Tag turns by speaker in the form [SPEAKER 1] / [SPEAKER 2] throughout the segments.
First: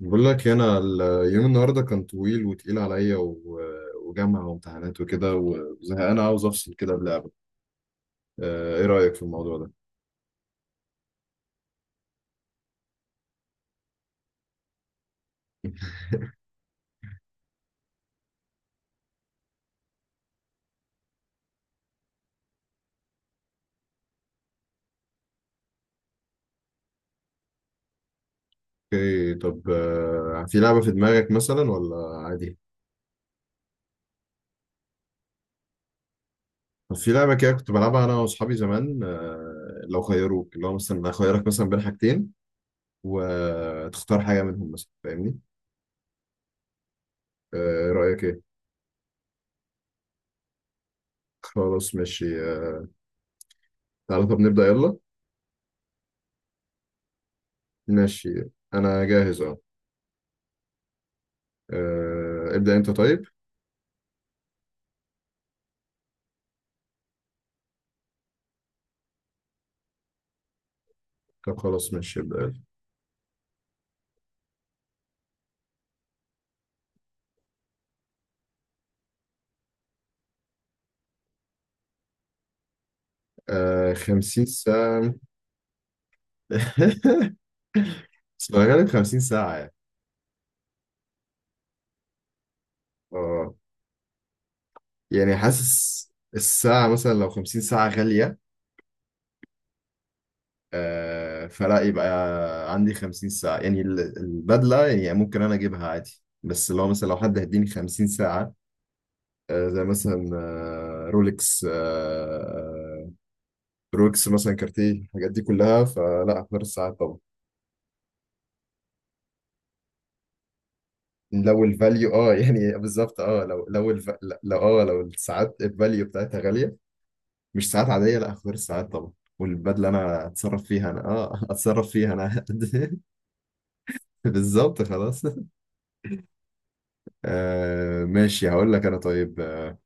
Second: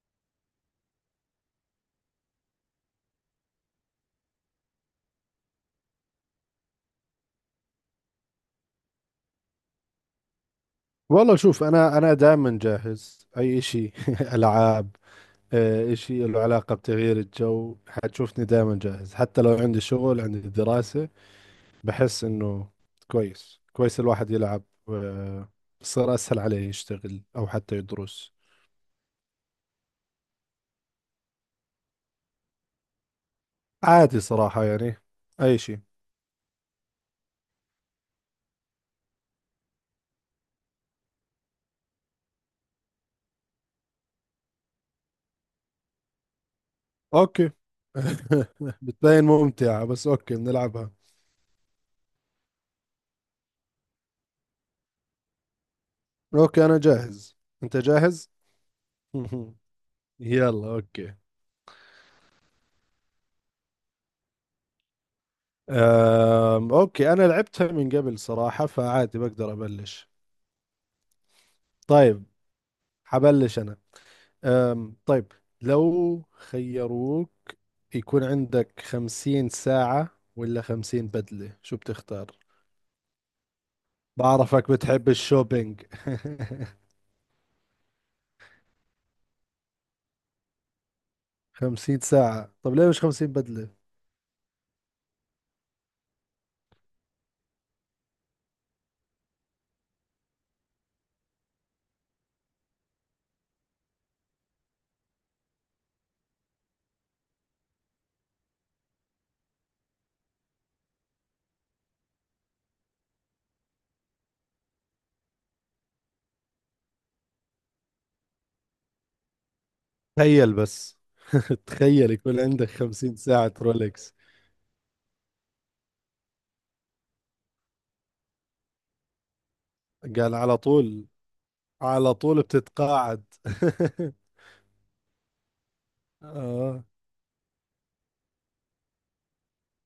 [SPEAKER 1] بقول لك إيه، انا اليوم النهارده كان طويل وتقيل عليا وجامعه وامتحانات وكده وزهقان عاوز افصل كده بلعبه. ايه رايك في الموضوع ده؟
[SPEAKER 2] والله شوف انا دائما جاهز اي شيء العاب، شيء له علاقه بتغيير الجو حتشوفني دائما جاهز حتى لو عندي شغل عندي دراسه. بحس انه كويس كويس الواحد يلعب، آه، صار اسهل عليه يشتغل او حتى يدرس.
[SPEAKER 1] اوكي طب، في لعبه في دماغك مثلا ولا عادي؟
[SPEAKER 2] عادي صراحه، يعني اي شيء.
[SPEAKER 1] طب في لعبه كده كنت بلعبها انا واصحابي زمان. لو خيروك، اللي هو مثلا اخيرك مثلا بين حاجتين وتختار حاجه منهم، مثلا فاهمني؟
[SPEAKER 2] اوكي،
[SPEAKER 1] آه، ايه رايك؟ ايه؟
[SPEAKER 2] بتبين ممتعه بس اوكي بنلعبها.
[SPEAKER 1] خلاص ماشي. تعالى طب نبدا يلا.
[SPEAKER 2] اوكي انا جاهز، انت جاهز؟
[SPEAKER 1] ماشي، انا جاهز، اه.
[SPEAKER 2] يلا اوكي.
[SPEAKER 1] ابدا انت طيب.
[SPEAKER 2] اوكي انا لعبتها من قبل صراحة فعادي بقدر ابلش.
[SPEAKER 1] طب خلاص ماشي،
[SPEAKER 2] طيب،
[SPEAKER 1] ابدا.
[SPEAKER 2] حبلش انا. طيب، لو خيروك يكون عندك 50 ساعة ولا 50 بدلة، شو بتختار؟
[SPEAKER 1] آه، 50
[SPEAKER 2] بعرفك بتحب
[SPEAKER 1] ساعة.
[SPEAKER 2] الشوبينج.
[SPEAKER 1] بس غالب 50 ساعة يعني.
[SPEAKER 2] 50 ساعة؟ طب ليه مش خمسين
[SPEAKER 1] اه،
[SPEAKER 2] بدلة
[SPEAKER 1] يعني حاسس الساعة مثلا لو 50 ساعة غالية، آه فلا، يبقى عندي 50 ساعة، يعني البدلة يعني ممكن أنا أجيبها عادي، بس لو مثلا حد هيديني 50 ساعة، آه زي مثلا آه رولكس، آه رولكس مثلا كارتيه، الحاجات دي كلها، فلا أختار الساعات طبعا.
[SPEAKER 2] تخيل بس،
[SPEAKER 1] لو
[SPEAKER 2] تخيل
[SPEAKER 1] الفاليو اه
[SPEAKER 2] يكون عندك
[SPEAKER 1] يعني
[SPEAKER 2] خمسين
[SPEAKER 1] بالظبط، اه،
[SPEAKER 2] ساعة رولكس
[SPEAKER 1] لو اه الساعات الفاليو بتاعتها غالية، مش ساعات عادية، لا اختار الساعات طبعا. والبدلة انا
[SPEAKER 2] قال على
[SPEAKER 1] اتصرف فيها انا،
[SPEAKER 2] طول،
[SPEAKER 1] اه اتصرف فيها
[SPEAKER 2] على طول
[SPEAKER 1] انا.
[SPEAKER 2] بتتقاعد.
[SPEAKER 1] بالظبط، خلاص.
[SPEAKER 2] اه،
[SPEAKER 1] آه ماشي، هقول لك انا، طيب.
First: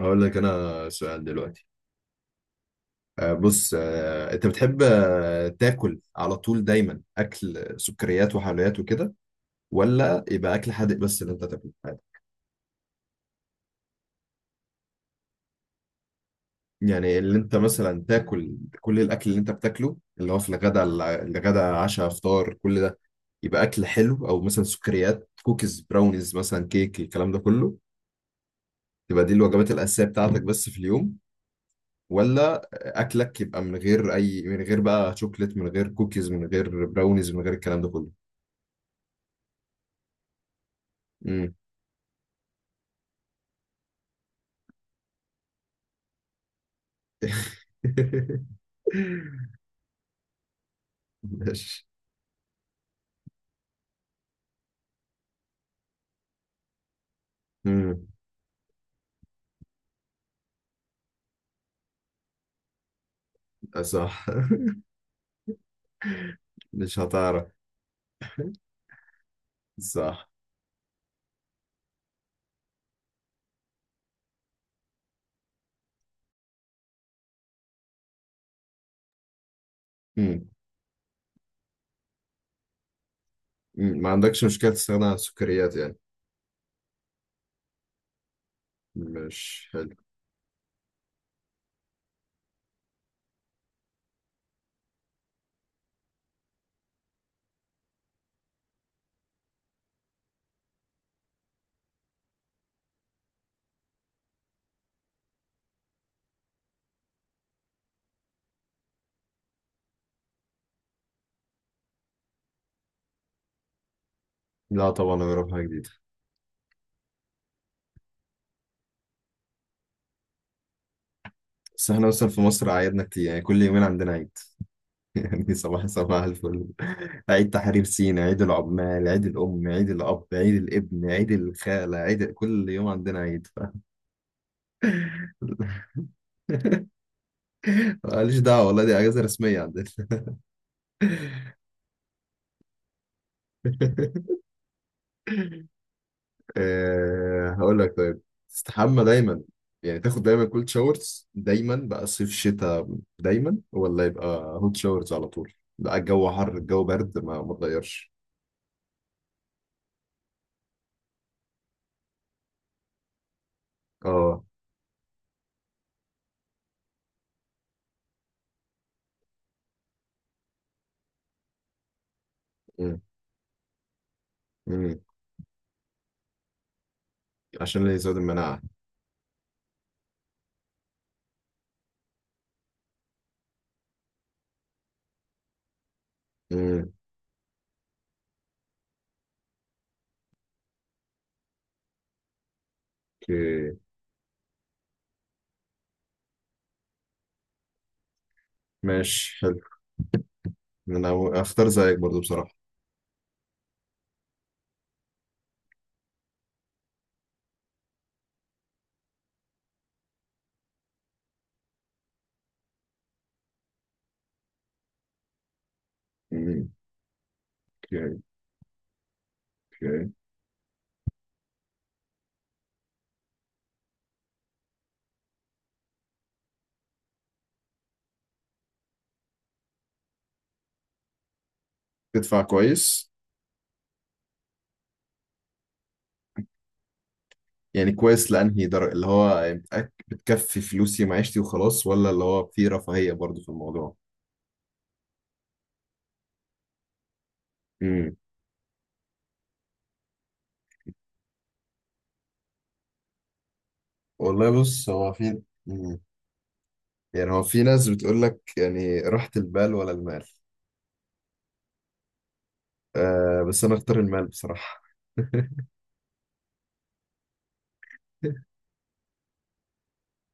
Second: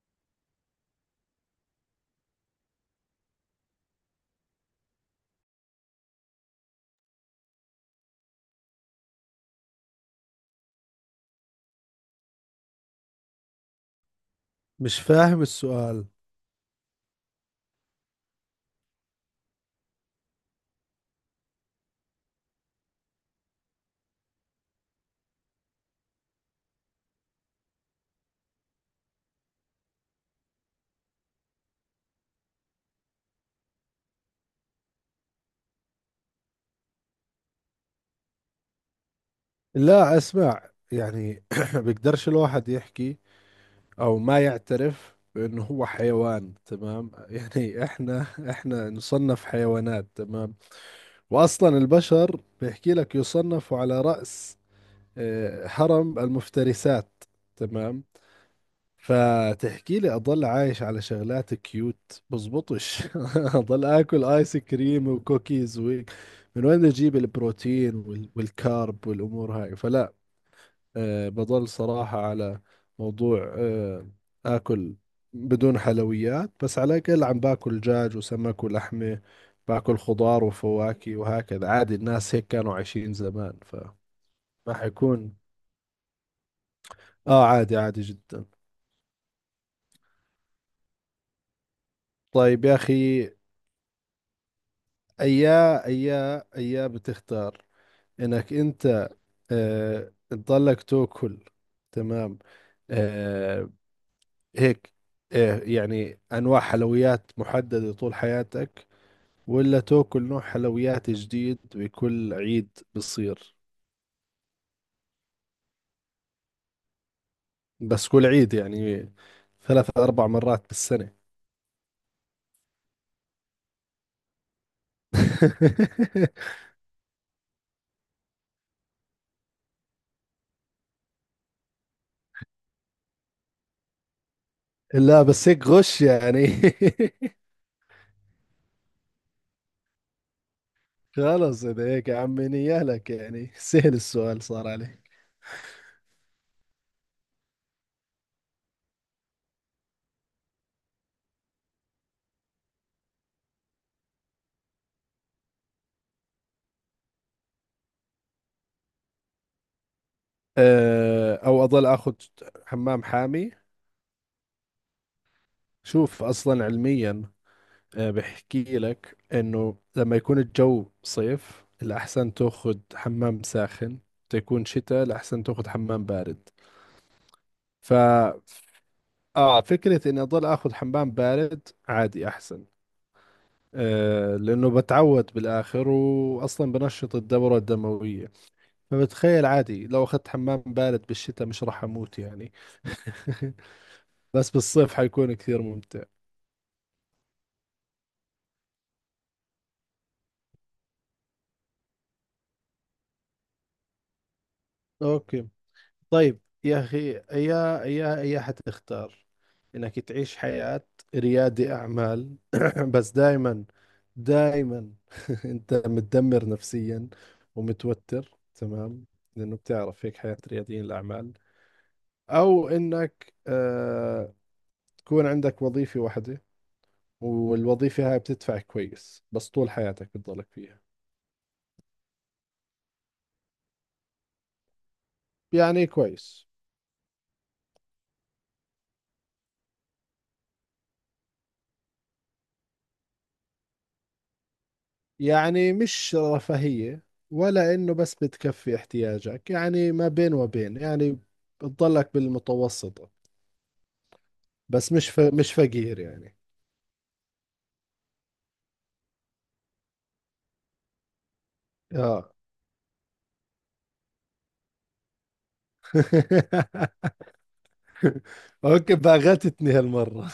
[SPEAKER 1] هقول لك انا سؤال دلوقتي. آه بص، انت بتحب تاكل على طول دايما اكل سكريات وحلويات وكده، ولا يبقى اكل حادق بس اللي انت تاكله؟
[SPEAKER 2] مش فاهم السؤال.
[SPEAKER 1] يعني اللي انت مثلا تاكل، كل الاكل اللي انت بتاكله اللي هو في الغداء، الغداء عشاء فطار كل ده، يبقى اكل حلو او مثلا سكريات، كوكيز براونيز مثلا كيك، الكلام ده كله، تبقى دي الوجبات الاساسيه بتاعتك بس في اليوم، ولا اكلك يبقى من غير اي من غير بقى شوكليت، من غير كوكيز، من غير براونيز، من غير الكلام ده كله؟
[SPEAKER 2] لا اسمع يعني،
[SPEAKER 1] امم
[SPEAKER 2] بيقدرش الواحد يحكي او ما يعترف بانه هو حيوان، تمام؟ يعني احنا احنا نصنف حيوانات، تمام. واصلا
[SPEAKER 1] ماشي.
[SPEAKER 2] البشر بيحكي لك يصنفوا على رأس، هرم المفترسات، تمام.
[SPEAKER 1] امم
[SPEAKER 2] فتحكي لي اضل عايش على شغلات كيوت، بزبطش، اضل اكل
[SPEAKER 1] صح.
[SPEAKER 2] ايس كريم وكوكيز وهيك؟ من وين
[SPEAKER 1] مش
[SPEAKER 2] اجيب
[SPEAKER 1] هتعرف،
[SPEAKER 2] البروتين والكارب والامور هاي؟ فلا.
[SPEAKER 1] صح.
[SPEAKER 2] بضل صراحة على موضوع، آكل بدون حلويات، بس على الأقل عم باكل دجاج وسمك ولحمة، باكل خضار
[SPEAKER 1] امم
[SPEAKER 2] وفواكه وهكذا. عادي، الناس هيك كانوا عايشين زمان فما.
[SPEAKER 1] أمم. ما عندكش مشكله تستغنى عن
[SPEAKER 2] حيكون،
[SPEAKER 1] السكريات يعني؟
[SPEAKER 2] آه، عادي عادي جدا.
[SPEAKER 1] مش حلو.
[SPEAKER 2] طيب يا أخي، أيا أيا أيا بتختار، إنك أنت، تضلك تاكل، تمام، آه، هيك، يعني أنواع حلويات محددة طول حياتك، ولا تاكل نوع حلويات جديد بكل عيد بصير؟
[SPEAKER 1] لا طبعا نجرب حاجة جديدة.
[SPEAKER 2] بس كل عيد يعني، 3 4 مرات بالسنة.
[SPEAKER 1] بس احنا مثلا في مصر عيدنا كتير، يعني كل يومين عندنا عيد. يعني صباح الفل، عيد تحرير سينا، عيد العمال، عيد الأم، عيد الأب، عيد الابن، عيد الخالة، عيد كل يوم عندنا عيد.
[SPEAKER 2] لا بس هيك غش يعني.
[SPEAKER 1] ماليش دعوة والله، دي أجازة رسمية عندنا.
[SPEAKER 2] خلص إذا هيك يا عمي، نيالك يعني سهل السؤال صار عليه.
[SPEAKER 1] أه هقول لك، طيب. تستحمى دايما، يعني تاخد دايما كولد شاورز دايما بقى، صيف شتاء دايما، ولا يبقى هوت شاورز على طول؟ لا الجو حر الجو برد ما تغيرش.
[SPEAKER 2] أه، أو أضل أخذ حمام حامي؟
[SPEAKER 1] اه.
[SPEAKER 2] شوف أصلا علميا، أه، بحكي لك إنه لما يكون الجو صيف الأحسن تأخذ
[SPEAKER 1] مم.
[SPEAKER 2] حمام ساخن، تكون
[SPEAKER 1] مم.
[SPEAKER 2] شتاء الأحسن تأخذ حمام بارد.
[SPEAKER 1] عشان اللي
[SPEAKER 2] ف
[SPEAKER 1] يزود المناعة.
[SPEAKER 2] اه فكرة اني اضل اخذ حمام بارد عادي احسن، آه، لانه بتعود بالاخر واصلا
[SPEAKER 1] مم،
[SPEAKER 2] بنشط الدورة الدموية. فبتخيل عادي لو اخذت حمام بارد بالشتاء مش راح اموت يعني.
[SPEAKER 1] اوكي،
[SPEAKER 2] بس بالصيف حيكون كثير ممتع.
[SPEAKER 1] ماشي، حلو. انا اختار زيك برضو بصراحة.
[SPEAKER 2] اوكي. طيب يا أخي، يا يا يا حتختار إنك تعيش حياة ريادي أعمال، بس دائما دائما أنت متدمر
[SPEAKER 1] مم،
[SPEAKER 2] نفسيا
[SPEAKER 1] اوكي.
[SPEAKER 2] ومتوتر، تمام؟ لأنه بتعرف
[SPEAKER 1] اوكي.
[SPEAKER 2] هيك حياة رياديين الأعمال. أو إنك، آه، تكون عندك وظيفة واحدة والوظيفة هاي بتدفع كويس بس طول حياتك بتضلك فيها.
[SPEAKER 1] تدفع كويس؟
[SPEAKER 2] يعني كويس،
[SPEAKER 1] يعني كويس لأنهي درجة، اللي هو بتكفي فلوسي ومعيشتي وخلاص، ولا اللي هو في رفاهية برضو في الموضوع؟
[SPEAKER 2] يعني مش رفاهية، ولا إنه بس بتكفي احتياجك، يعني ما بين وبين يعني، بتضلك بالمتوسطة،
[SPEAKER 1] والله بص،
[SPEAKER 2] بس مش
[SPEAKER 1] هو في
[SPEAKER 2] مش فقير
[SPEAKER 1] مم.
[SPEAKER 2] يعني.
[SPEAKER 1] يعني هو في ناس بتقول لك يعني راحة البال ولا المال.
[SPEAKER 2] آه.
[SPEAKER 1] آه، بس انا اختار المال بصراحة.
[SPEAKER 2] أوكي، باغتتني هالمرة.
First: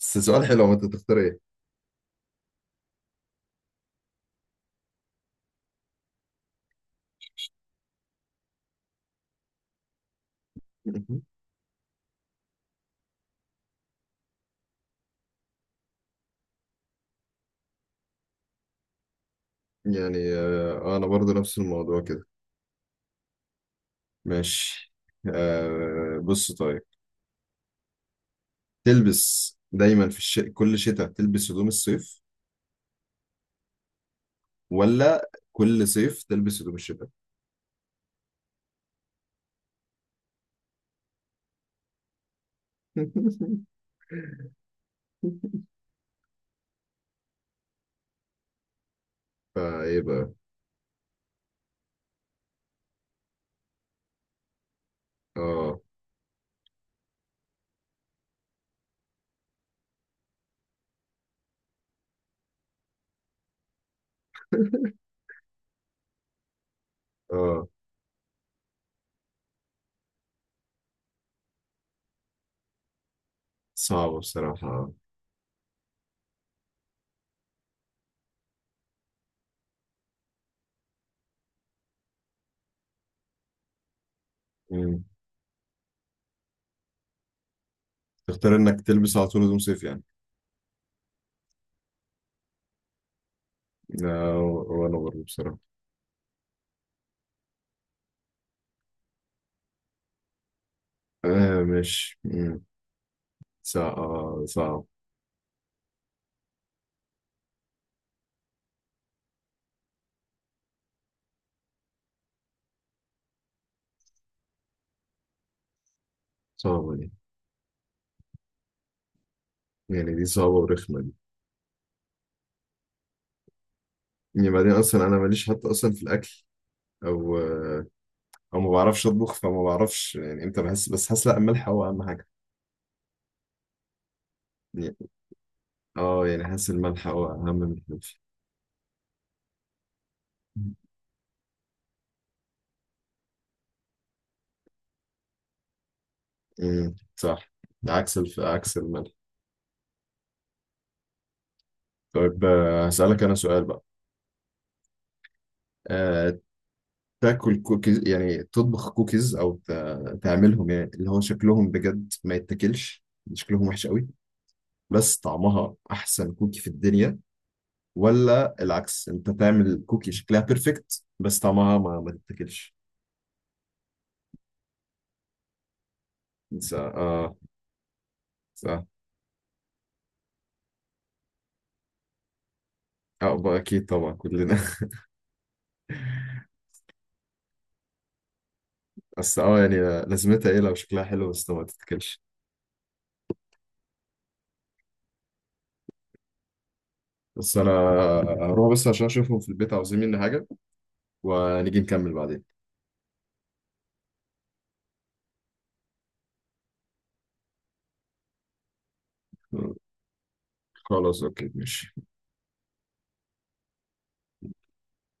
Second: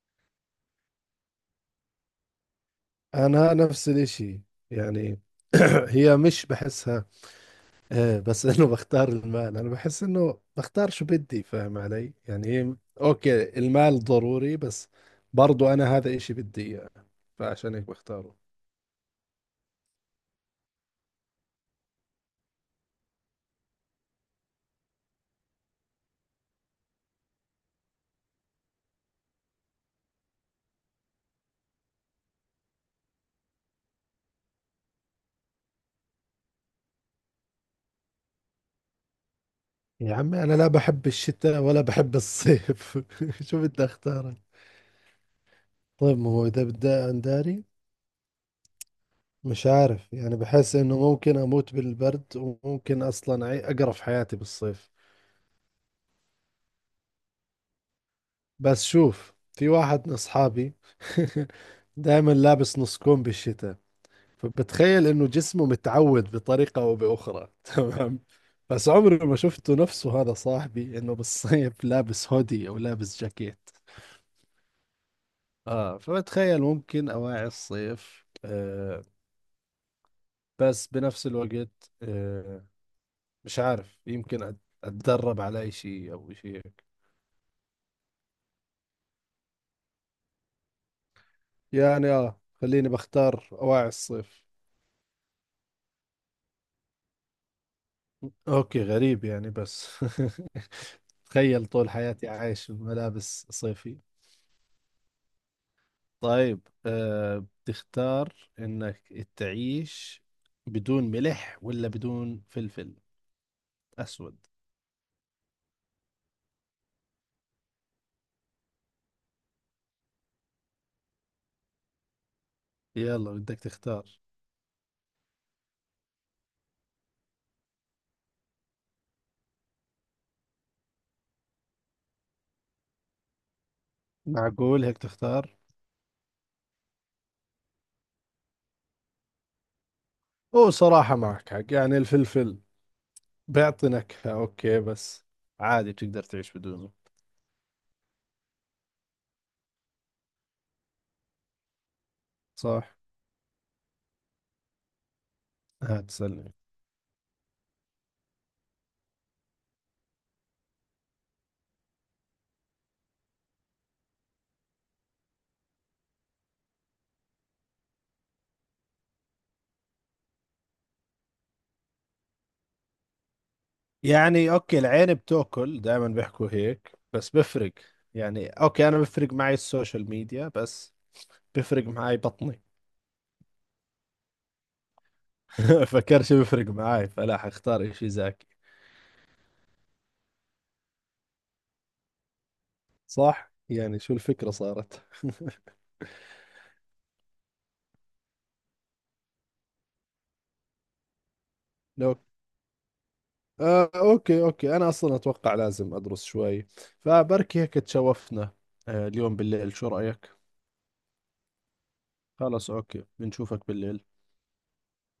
[SPEAKER 1] بس سؤال حلو، هو انت تختار ايه؟
[SPEAKER 2] أنا نفس الإشي يعني، هي مش بحسها، آه، بس إنه بختار المال. أنا بحس إنه بختار شو
[SPEAKER 1] مهم.
[SPEAKER 2] بدي، فاهم علي؟ يعني أوكي المال ضروري، بس برضو أنا هذا إشي بدي إياه، فعشان هيك بختاره.
[SPEAKER 1] يعني انا برضو نفس الموضوع كده. ماشي. آه بص طيب، تلبس دايما في كل شتاء تلبس هدوم الصيف، ولا كل صيف تلبس هدوم الشتاء؟
[SPEAKER 2] يا عمي، أنا لا بحب الشتاء ولا بحب الصيف، شو بدي أختار؟ طيب ما هو إذا بدي أنداري، مش
[SPEAKER 1] فايه
[SPEAKER 2] عارف
[SPEAKER 1] بقى؟
[SPEAKER 2] يعني. بحس إنه ممكن أموت بالبرد، وممكن أصلا أقرف حياتي بالصيف.
[SPEAKER 1] اه.
[SPEAKER 2] بس شوف في واحد من أصحابي، دائما لابس نص كم بالشتاء، فبتخيل إنه جسمه متعود بطريقة أو بأخرى.
[SPEAKER 1] اه،
[SPEAKER 2] تمام؟ بس عمري ما شفته نفسه هذا صاحبي إنه بالصيف لابس هودي أو لابس جاكيت.
[SPEAKER 1] صعبة بصراحة.
[SPEAKER 2] اه، فبتخيل ممكن اواعي الصيف، آه، بس بنفس الوقت، آه، مش عارف، يمكن
[SPEAKER 1] مم.
[SPEAKER 2] اتدرب على اي شيء او شيء هيك.
[SPEAKER 1] تختار انك تلبس على طول هدوم صيف يعني؟
[SPEAKER 2] يعني اه، خليني بختار اواعي
[SPEAKER 1] لا،
[SPEAKER 2] الصيف.
[SPEAKER 1] وأنا برضه بصراحة.
[SPEAKER 2] اوكي غريب يعني، بس
[SPEAKER 1] آه
[SPEAKER 2] تخيل طول
[SPEAKER 1] مش
[SPEAKER 2] حياتي
[SPEAKER 1] مم.
[SPEAKER 2] عايش بملابس
[SPEAKER 1] صعب،
[SPEAKER 2] صيفي.
[SPEAKER 1] صعب.
[SPEAKER 2] طيب، آه، بتختار انك تعيش بدون ملح ولا بدون فلفل اسود؟
[SPEAKER 1] صعبة دي، يعني دي صعبة ورخمة دي.
[SPEAKER 2] يلا بدك تختار.
[SPEAKER 1] يعني بعدين أصلا أنا ماليش حتى أصلا في الأكل، أو آه، أو ما بعرفش أطبخ، فما بعرفش يعني إمتى بحس، بس حاسس لا الملح هو أهم حاجة.
[SPEAKER 2] معقول
[SPEAKER 1] يعني
[SPEAKER 2] هيك تختار؟
[SPEAKER 1] أه، يعني حاسس الملح هو أهم من الفلفل.
[SPEAKER 2] هو صراحة معك حق، يعني الفلفل بيعطي نكهة، أوكي، بس عادي بتقدر تعيش بدونه.
[SPEAKER 1] صح. عكس عكس الملح. طيب
[SPEAKER 2] صح.
[SPEAKER 1] هسألك أنا سؤال بقى. آه،
[SPEAKER 2] هتسألني؟
[SPEAKER 1] تاكل كوكيز، يعني تطبخ كوكيز او تعملهم يعني اللي هو شكلهم بجد ما يتاكلش، شكلهم وحش قوي، بس طعمها احسن كوكي في الدنيا، ولا العكس، انت تعمل كوكي شكلها بيرفكت بس طعمها ما تتاكلش؟
[SPEAKER 2] يعني أوكي، العين بتاكل دائما، بيحكوا
[SPEAKER 1] س-
[SPEAKER 2] هيك، بس
[SPEAKER 1] اه
[SPEAKER 2] بفرق يعني.
[SPEAKER 1] س- اه
[SPEAKER 2] أوكي، أنا بفرق معي السوشيال ميديا، بس بفرق معي بطني.
[SPEAKER 1] بقى اكيد طبعا، كلنا.
[SPEAKER 2] فكرش بفرق معي، فلا حختار إشي زاكي.
[SPEAKER 1] بس اه يعني لازمتها ايه لو شكلها حلو بس ما تتاكلش.
[SPEAKER 2] صح يعني، شو الفكرة صارت؟
[SPEAKER 1] بس انا هروح بس عشان اشوفهم في البيت، عاوزين مني حاجه، ونيجي نكمل
[SPEAKER 2] لو،
[SPEAKER 1] بعدين.
[SPEAKER 2] آه، أوكي أوكي، أنا أصلا أتوقع لازم أدرس شوي، فبركي هيك تشوفنا، آه، اليوم بالليل، شو رأيك؟
[SPEAKER 1] خلاص اوكي ماشي.
[SPEAKER 2] خلاص اوكي، بنشوفك بالليل.